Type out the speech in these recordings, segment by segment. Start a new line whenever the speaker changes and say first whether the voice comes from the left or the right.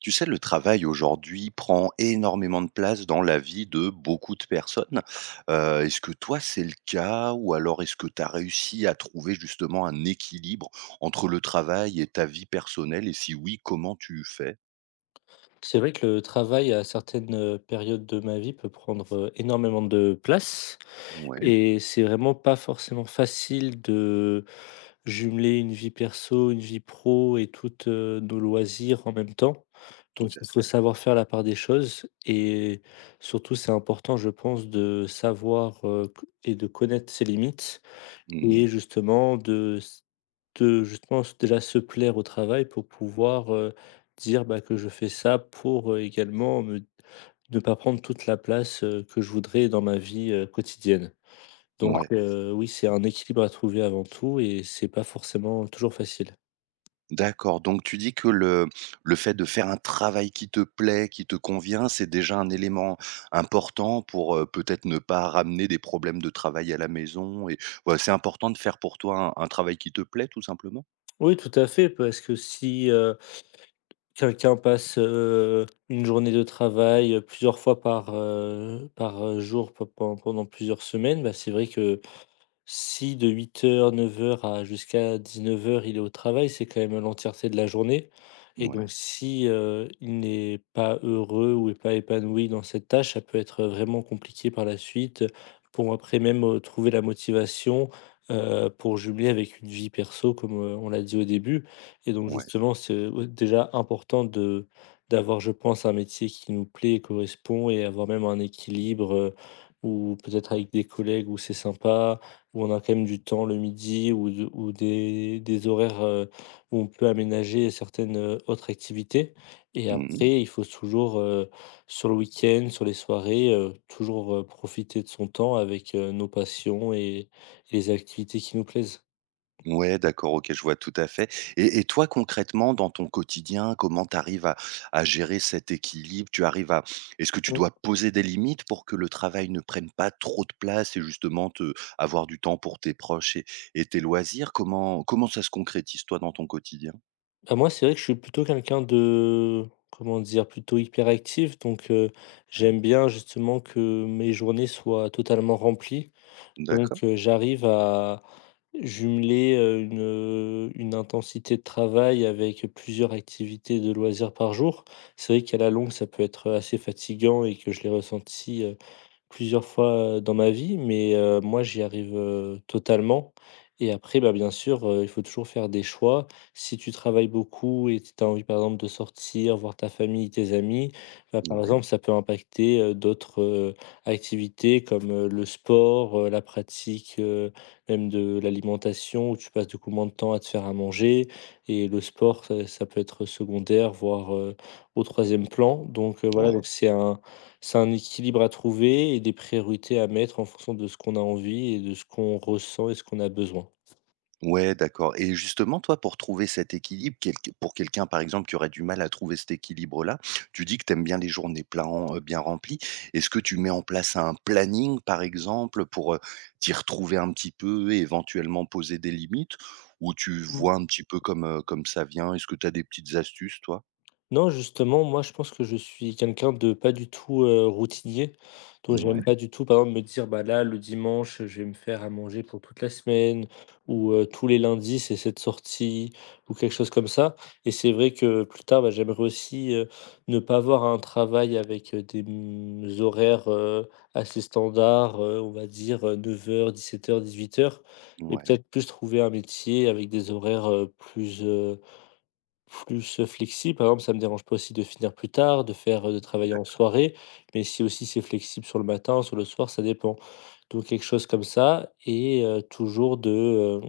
right: Tu sais, le travail aujourd'hui prend énormément de place dans la vie de beaucoup de personnes. Est-ce que toi, c'est le cas? Ou alors est-ce que tu as réussi à trouver justement un équilibre entre le travail et ta vie personnelle? Et si oui, comment tu fais?
left: C'est vrai que le travail à certaines périodes de ma vie peut prendre énormément de place
right: Ouais,
left: et c'est vraiment pas forcément facile de jumeler une vie perso, une vie pro et toutes nos loisirs en même temps.
right: tout
left: Donc
right: à
left: il faut
right: fait.
left: savoir faire la part des choses et surtout c'est important je pense de savoir, c et de connaître ses limites
right: Mmh.
left: et justement de justement s déjà se plaire au travail pour pouvoir dire, bah, que je fais ça pour également me ne pas prendre toute la place que je voudrais dans ma vie quotidienne. Donc
right: Ouais.
left: heu, oui, c'est un équilibre à trouver avant tout et c'est pas forcément toujours facile.
right: D'accord, donc tu dis que le fait de faire un travail qui te plaît, qui te convient, c'est déjà un élément important pour, peut-être ne pas ramener des problèmes de travail à la maison et voilà, c'est important de faire pour toi un travail qui te plaît tout simplement?
left: Oui, tout à fait, parce que si, quelqu'un passe une journée de travail plusieurs fois par jour pe pen pendant plusieurs semaines, bah, c'est vrai que si de 8 heures 9 heures à jusqu'à 19 heures il est au travail, c'est quand même l'entièreté de la journée et ouais.
right: Ouais,
left: Donc si, il n'est pas heureux ou est pas épanoui dans cette tâche, ça peut être vraiment compliqué par la suite, pour après même, trouver la motivation, pour jumeler avec une vie perso comme, on l'a dit au début et donc
right: ouais.
left: justement, c'est déjà important de d'avoir, je pense, un métier qui nous plaît et correspond et avoir même un équilibre, ou peut-être avec des collègues où c'est sympa où on a quand même du temps le midi ou des horaires, où on peut aménager certaines, autres activités et
right: Mmh mmh.
left: après il faut sur le week-end, sur les soirées, toujours profiter de son temps avec, nos passions et les activités qui nous plaisent.
right: Ouais, d'accord, OK, je vois tout à fait et toi, concrètement, dans ton quotidien, comment tu arrives à gérer cet équilibre? Tu arrives à est-ce que tu
left: Mmh.
right: dois poser des limites pour que le travail ne prenne pas trop de place et justement te avoir du temps pour tes proches et tes loisirs? Comment ça se concrétise, toi, dans ton quotidien?
left: Bah, moi, c'est vrai que je suis plutôt quelqu'un de comment dire? Plutôt hyperactif donc,
right: Ouais,
left: j'aime bien justement que mes journées soient totalement remplies. Donc,
right: d'accord,
left: heu, j'arrive à jumeler, une intensité de travail avec plusieurs activités de loisirs par jour. C'est vrai qu'à la longue, ça peut être assez fatigant et que je l'ai ressenti plusieurs fois, dans ma vie, mais moi, j'y arrive, totalement et après, bah, bien sûr, il faut toujours faire des choix. Si tu travailles beaucoup et t tu as envie, par exemple, de sortir, voir ta famille, tes amis, bah, par
right: ouais,
left: exemple, ça peut impacter d'autres, activités comme, le sport, la pratique, même de l'alimentation où tu passes du coup moins de temps à te faire à manger et le sport, ça peut être secondaire, voire, au troisième plan. Voilà,
right: ouais.
left: donc c'est un équilibre à trouver et des priorités à mettre en fonction de ce qu'on a envie et de ce qu'on ressent et ce qu'on a besoin.
right: Ouais, d'accord et justement, toi, pour trouver cet équilibre, quelqu pour quelqu'un, par exemple, qui aurait du mal à trouver cet équilibre-là, tu dis que tu aimes bien les journées plan bien remplies. Est-ce que tu mets en place un planning, par exemple, pour, t'y retrouver un petit peu et éventuellement poser des limites? Ou tu vois un petit peu comme, comme ça vient? Est-ce que tu as des petites astuces, toi?
left: Non, justement, moi, je pense que je suis quelqu'un de pas du tout, routinier. Donc j'aime ouais.
right: Ouais,
left: Pas du tout, par exemple, me dire: «Bah, là, le dimanche, je vais me faire à manger pour toute la semaine» ou «Tous les lundis, c'est cette sortie» ou quelque chose comme ça. Et c'est vrai que plus tard, bah, j'aimerais aussi, ne pas avoir un travail avec, des, horaires, assez standards, on va dire, 9 heures, 9h00 17h00 heures, et
right: ouais.
left: peut-être plus trouver un métier avec des horaires, plus flexible, par exemple, ça me dérange pas aussi de finir plus tard, de travailler en soirée, mais si aussi c'est flexible sur le matin, sur le soir, ça dépend. Donc quelque chose comme ça et toujours de, heu,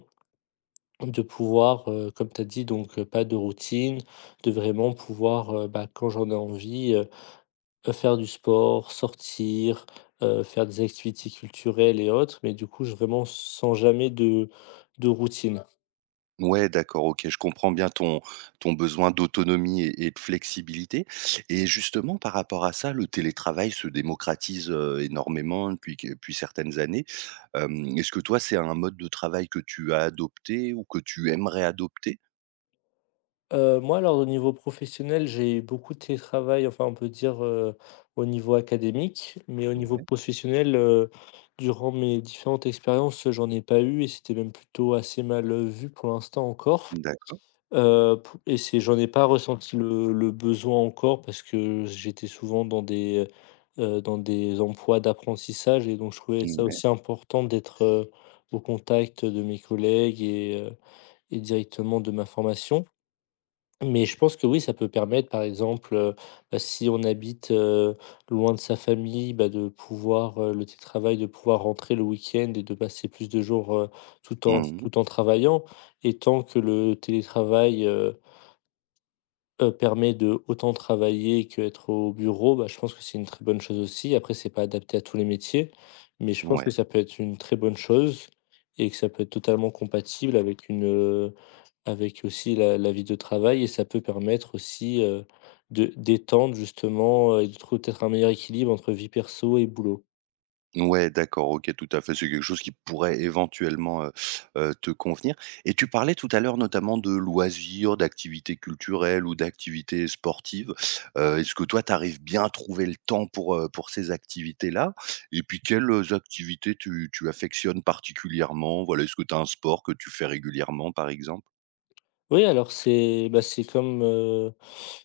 left: de pouvoir, comme tu as dit, pas de routine, de vraiment pouvoir, bah, quand j'en ai envie, faire du sport, sortir, faire des activités culturelles et autres, mais du coup, je vraiment sans jamais de routine.
right: Ouais, d'accord, OK, je comprends bien ton besoin d'autonomie et de flexibilité et justement par rapport à ça, le télétravail se démocratise, énormément depuis que depuis certaines années. Est-ce que toi, c'est un mode de travail que tu as adopté ou que tu aimerais adopter?
left: Moi, alors au niveau professionnel, j'ai beaucoup de télétravail, enfin on peut dire, au niveau académique, mais au niveau
right: Ouais,
left: professionnel, durant mes différentes expériences, j'en ai pas eu et c'était même plutôt assez mal, vu pour l'instant encore.
right: d'accord.
left: Pou et c'est J'en ai pas ressenti le besoin encore parce que j'étais souvent dans des emplois d'apprentissage et donc je trouvais ça
right: Ouais.
left: aussi important d'être, au contact de mes collègues et directement de ma formation. Mais je pense que oui, ça peut permettre, par exemple, bah, si on habite, loin de sa famille, bah, de pouvoir, le télétravail, de pouvoir rentrer le week-end et de passer plus de jours, tout en
right: Mmh.
left: tout en travaillant. Et tant que le télétravail permet de autant travailler qu'être au bureau, bah, je pense que c'est une très bonne chose aussi. Après, c'est pas adapté à tous les métiers, mais je pense
right: Ouais.
left: que ça peut être une très bonne chose et que ça peut être totalement compatible avec aussi la vie de travail et ça peut permettre aussi, de d'étendre justement, et de trouver peut-être un meilleur équilibre entre vie perso et boulot.
right: Ouais, d'accord, OK, tout à fait. C'est quelque chose qui pourrait éventuellement, te convenir et tu parlais tout à l'heure notamment de loisirs, d'activités culturelles ou d'activités sportives. Est-ce que toi, tu arrives bien à trouver le temps pour ces activités-là? Et puis quelles, activités tu affectionnes particulièrement? Voilà, est-ce que tu as un sport que tu fais régulièrement, par exemple?
left: Oui, alors c'est, bah, c'est comme,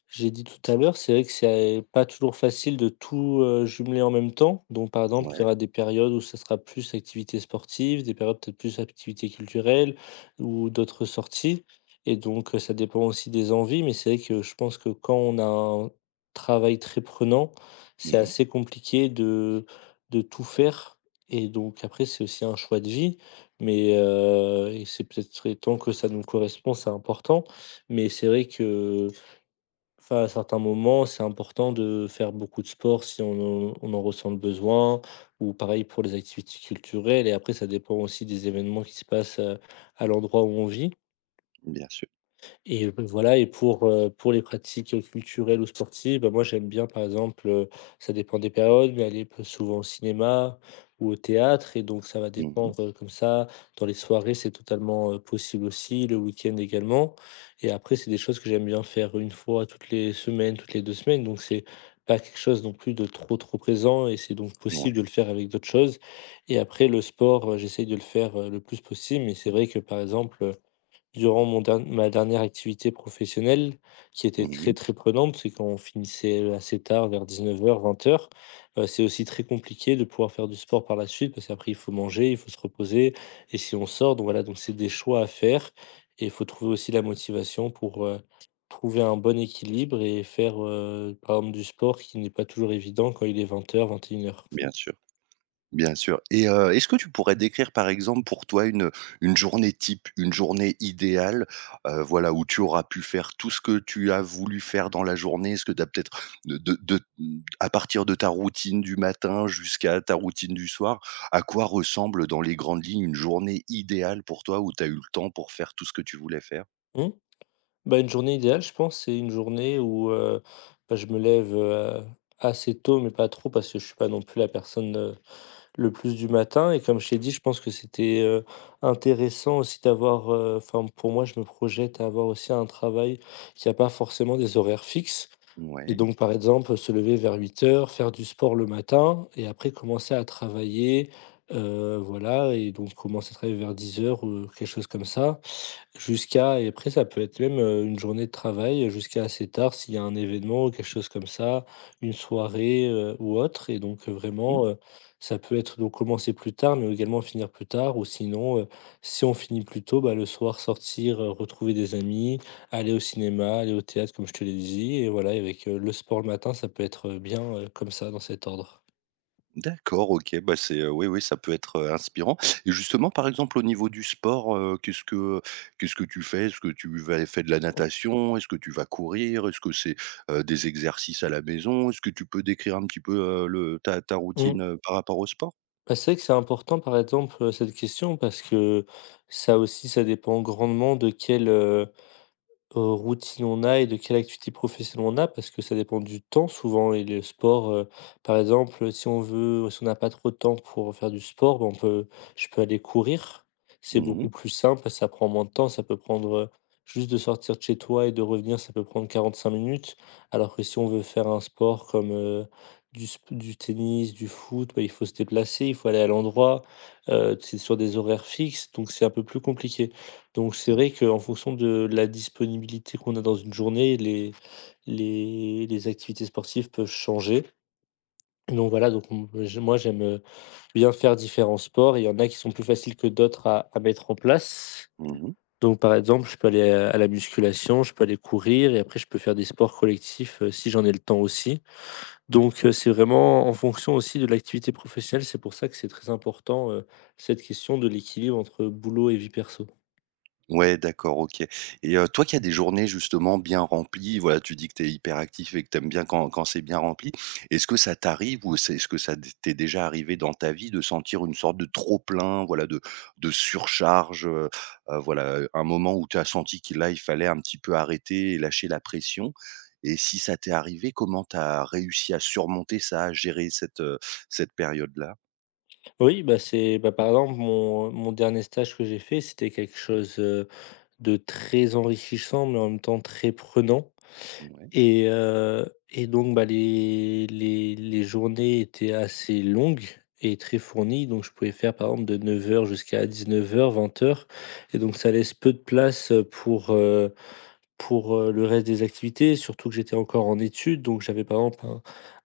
left: j'ai dit tout à l'heure, c'est vrai que c'est pas toujours facile de tout, jumeler en même temps. Donc, par exemple, il
right: Ouais.
left: y aura des périodes où ça sera plus activité sportive, des périodes peut-être plus activité culturelle ou d'autres sorties et donc, ça dépend aussi des envies. Mais c'est vrai que je pense que quand on a un travail très prenant, c'est
right: Mmh.
left: assez compliqué de tout faire et donc après, c'est aussi un choix de vie. Mais c'est peut-être serait temps que ça nous correspond, c'est important. Mais c'est vrai que Enfin, à certains moments, c'est important de faire beaucoup de sport si on en ressent le besoin ou pareil pour les activités culturelles et après ça dépend aussi des événements qui se passent, à l'endroit où on vit.
right: Bien sûr.
left: Et b voilà et pour les pratiques culturelles ou sportives, bah, moi j'aime bien par exemple, ça dépend des périodes, mais aller peu souvent au cinéma ou au théâtre et donc ça va
right: Mmh.
left: dépendre, comme ça. Dans les soirées, c'est totalement, possible aussi, le week-end également et après c'est des choses que j'aime bien faire une fois toutes les semaines, toutes les 2 semaines donc c'est pas quelque chose non plus de trop, trop présent et c'est donc
right: Ouais.
left: possible de le faire avec d'autres choses et après le sport, j'essaye de le faire, le plus possible mais c'est vrai que par exemple, durant mon dern ma dernière activité professionnelle, qui était très,
right: Mmh.
left: très prenante, c'est qu'on finissait assez tard vers 19:00-20:00, c'est aussi très compliqué de pouvoir faire du sport par la suite parce qu'après il faut manger, il faut se reposer et si on sort donc voilà, donc c'est des choix à faire et il faut trouver aussi la motivation pour, trouver un bon équilibre et faire, par exemple du sport qui n'est pas toujours évident quand il est 20:00-21:00 heures. 21 heures.
right: Bien sûr. Bien sûr et est-ce que tu pourrais décrire, par exemple, pour toi, une journée type, une journée idéale, voilà, où tu auras pu faire tout ce que tu as voulu faire dans la journée? Est-ce que tu as peut-être de mmh, à partir de ta routine du matin jusqu'à ta routine du soir, à quoi ressemble, dans les grandes lignes, une journée idéale pour toi où tu as eu le temps pour faire tout ce que tu voulais faire?
left: Mmh. Bah, une journée idéale, je pense, c'est une journée où, bah, je me lève, assez tôt, mais pas trop parce que je suis pas non plus la personne, le plus du matin et comme je t'ai dit, je pense que c'était, intéressant aussi d'avoir, enfin, pour moi, je me projette à avoir aussi un travail qui a pas forcément des horaires fixes et
right: Ouais.
left: donc, par exemple, se lever vers 8 heures faire du sport le matin et après commencer à travailler, voilà et donc commencer à travailler vers 10 heures ou quelque chose comme ça. Jusqu'à Et après ça peut être même, une journée de travail, jusqu'à assez tard s'il y a un événement ou quelque chose comme ça, une soirée, ou autre et donc vraiment, ça peut être donc commencer plus tard, mais également finir plus tard ou sinon, si on finit plus tôt, bah, le soir sortir, retrouver des amis, aller au cinéma, aller au théâtre comme je te l'ai dit et voilà et avec, le sport le matin, ça peut être, bien, comme ça dans cet ordre.
right: D'accord, OK, bah, c'est, oui, oui, ça peut être, inspirant et justement, par exemple, au niveau du sport, qu'est-ce que tu fais? Est-ce que tu vas fais de la natation? Est-ce que tu vas courir? Est-ce que c'est, des exercices à la maison? Est-ce que tu peux décrire un petit peu, le ta
left: Mmh.
right: routine, par rapport au sport?
left: Bah, c'est vrai que c'est important par exemple, cette question parce que ça aussi ça dépend grandement de quel, routine on a et de quelle activité professionnelle on a parce que ça dépend du temps souvent et le sport, par exemple, si on n'a pas trop de temps pour faire du sport, bah, on peut je peux aller courir. C'est
right: Mmh mh.
left: beaucoup plus simple, ça prend moins de temps, ça peut prendre, juste de sortir de chez toi et de revenir, ça peut prendre 45 minutes. Alors que si on veut faire un sport comme, du tennis, du foot, bah, il faut se déplacer, il faut aller à l'endroit, c'est sur des horaires fixes, donc c'est un peu plus compliqué. Donc c'est
right: Mmh.
left: vrai qu'en fonction de la disponibilité qu'on a dans une journée, les activités sportives peuvent changer. Donc voilà, donc m je moi j'aime, bien faire différents sports et il y en a qui sont plus faciles que d'autres à mettre en place.
right: Mmh.
left: Donc par exemple, je peux aller, à la musculation, je peux aller courir et après je peux faire des sports collectifs, si j'en ai le temps aussi. Donc c'est vraiment en fonction aussi de l'activité professionnelle, c'est pour ça que c'est très important, cette question de l'équilibre entre boulot et vie perso.
right: Ouais, d'accord, OK. Et toi qui as des journées justement bien remplies, voilà, tu dis que tu es hyperactif et que tu aimes bien quand c'est bien rempli. Est-ce que ça t'arrive ou c'est est-ce que ça d t'est déjà arrivé dans ta vie de sentir une sorte de trop-plein, voilà, de surcharge, voilà, un moment où tu as senti qu'il là, il fallait un petit peu arrêter et lâcher la pression? Et si ça t'est arrivé, comment tu as réussi à surmonter ça, à gérer cette, cette période-là?
left: Oui, bah, c'est bah, par exemple, mon dernier stage que j'ai fait, c'était quelque chose, de très enrichissant, mais en même temps très prenant
right: Ouais.
left: et et donc, bah, les journées étaient assez longues et très fournies, donc je pouvais faire, par exemple, de 9 heures jusqu'à 19 heures 20 heures. Et donc ça laisse peu de place, pour le reste des activités, surtout que j'étais encore en études, donc j'avais par exemple un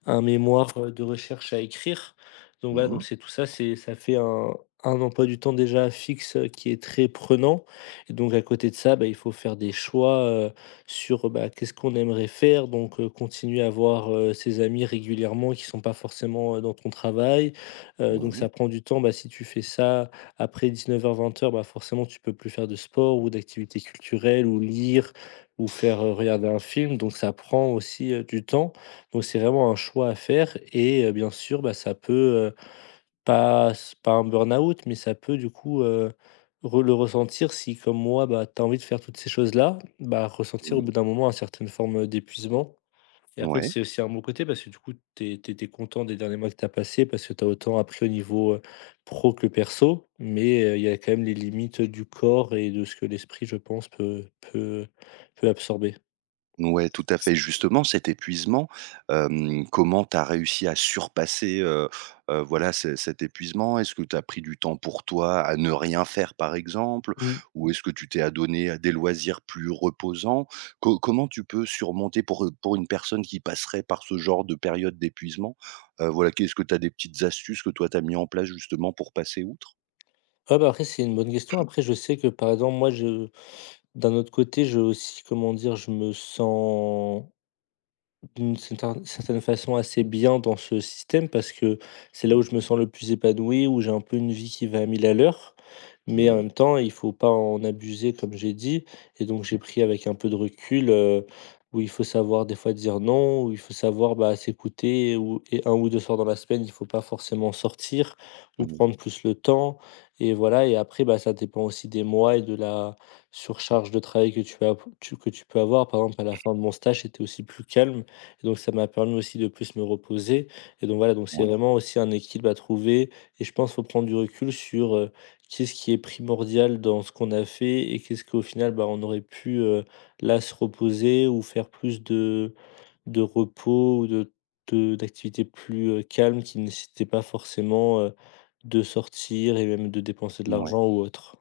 left: un mémoire, de recherche à écrire. Donc
right: Mmh
left: voilà, donc
right: mh.
left: c'est tout ça, c'est ça fait un emploi du temps déjà fixe, qui est très prenant et donc à côté de ça, bah, il faut faire des choix, sur, bah, qu'est-ce qu'on aimerait faire donc, continuer à voir, ses amis régulièrement qui sont pas forcément, dans ton travail, donc
right: Mmh.
left: ça prend du temps. Bah, si tu fais ça après 19:00-20:00, bah, forcément tu peux plus faire de sport ou d'activités culturelles ou lire, ou faire, regarder un film, donc ça prend aussi, du temps. Donc c'est vraiment un choix à faire et bien sûr, bah, ça peut, pas un burn-out, mais ça peut du coup, re le ressentir si comme moi, bah, tu as envie de faire toutes ces choses-là, bah, ressentir au
right: Mmh.
left: bout d'un moment une certaine forme, d'épuisement et après
right: Ouais.
left: c'est aussi un bon côté parce que du coup, tu es étais content des derniers mois que tu as passés parce que tu as autant appris au niveau, pro que perso, mais il y a quand même les limites, du corps et de ce que l'esprit, je pense, peut absorber.
right: Ouais, tout à fait. Justement, cet épuisement, comment tu as réussi à surpasser, voilà, ce cet épuisement? Est-ce que tu as pris du temps pour toi, à ne rien faire, par exemple?
left: Oui.
right: Ou est-ce que tu t'es adonné à des loisirs plus reposants? Co comment tu peux surmonter pour une personne qui passerait par ce genre de période d'épuisement? Voilà, qu'est-ce que tu as des petites astuces que toi tu as mis en place justement pour passer outre?
left: Ah bah, après, c'est une bonne question. Après, je sais que, par exemple, moi, je d'un autre côté, comment dire, je me sens d'une certaine façon assez bien dans ce système parce que c'est
right: Mmh.
left: là où je me sens le plus épanoui, où j'ai un peu une vie qui va à 1000 à l'heure.
right: Mmh
left: Mais en
right: mh.
left: même temps, il faut pas en abuser, comme j'ai dit. Et donc, j'ai pris avec un peu de recul, où il faut savoir des fois dire non, où il faut savoir bah, s'écouter, et un ou deux soirs dans la semaine, il faut pas forcément sortir ou
right: Mmh.
left: prendre plus le temps. Et voilà, et après, bah, ça dépend aussi des mois et de la surcharge de travail que tu as, que tu peux avoir. Par exemple, à la fin de mon stage, c'était aussi plus calme. Et donc ça m'a permis aussi de plus me reposer et donc voilà, donc c'est
right: Ouais.
left: vraiment aussi un équilibre à trouver et je pense qu'il faut prendre du recul sur, qu'est-ce qui est primordial dans ce qu'on a fait et qu'est-ce qu'au final, bah, on aurait pu, là, se reposer ou faire plus de repos ou de d'activités plus, calmes qui ne nécessitaient pas forcément, de sortir et même de dépenser de
right: Ouais.
left: l'argent ou autre.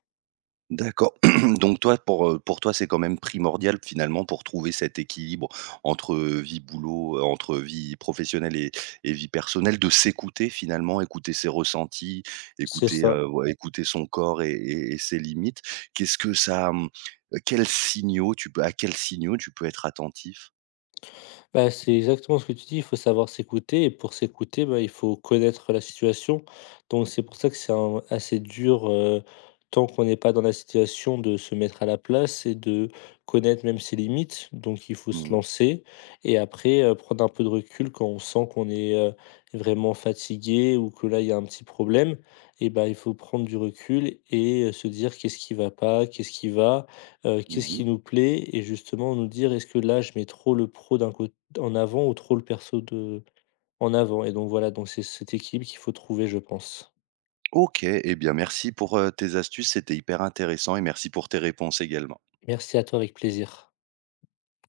right: D'accord. Donc toi, pour toi, c'est quand même primordial finalement pour trouver cet équilibre entre, vie boulot, entre vie professionnelle et vie personnelle, de s'écouter finalement, écouter ses ressentis,
left: C'est
right: écouter,
left: ça.
right: ouais, écouter son corps et ses limites. Qu'est-ce que ça, mmh, quels signaux tu peux à quels signaux tu peux être attentif?
left: Bah, c'est exactement ce que tu dis, il faut savoir s'écouter et pour s'écouter, bah, il faut connaître la situation. Donc c'est pour ça que c'est assez dur, tant qu'on n'est pas dans la situation, de se mettre à la place et de connaître même ses limites. Donc il faut
right: Mmh
left: se
right: mh.
left: lancer et après prendre un peu de recul quand on sent qu'on est vraiment fatigué ou que là il y a un petit problème. Et bah, il faut prendre du recul et se dire qu'est-ce qui va pas, qu'est-ce
right: Mmh.
left: qui nous plaît et justement nous dire est-ce que là je mets trop le pro d'un côté en avant ou trop le perso de en avant et donc voilà, donc c'est cet équilibre qu'il faut trouver, je pense.
right: OK. Eh bien merci pour, tes astuces, c'était hyper intéressant et merci pour tes réponses également.
left: Merci à toi, avec plaisir.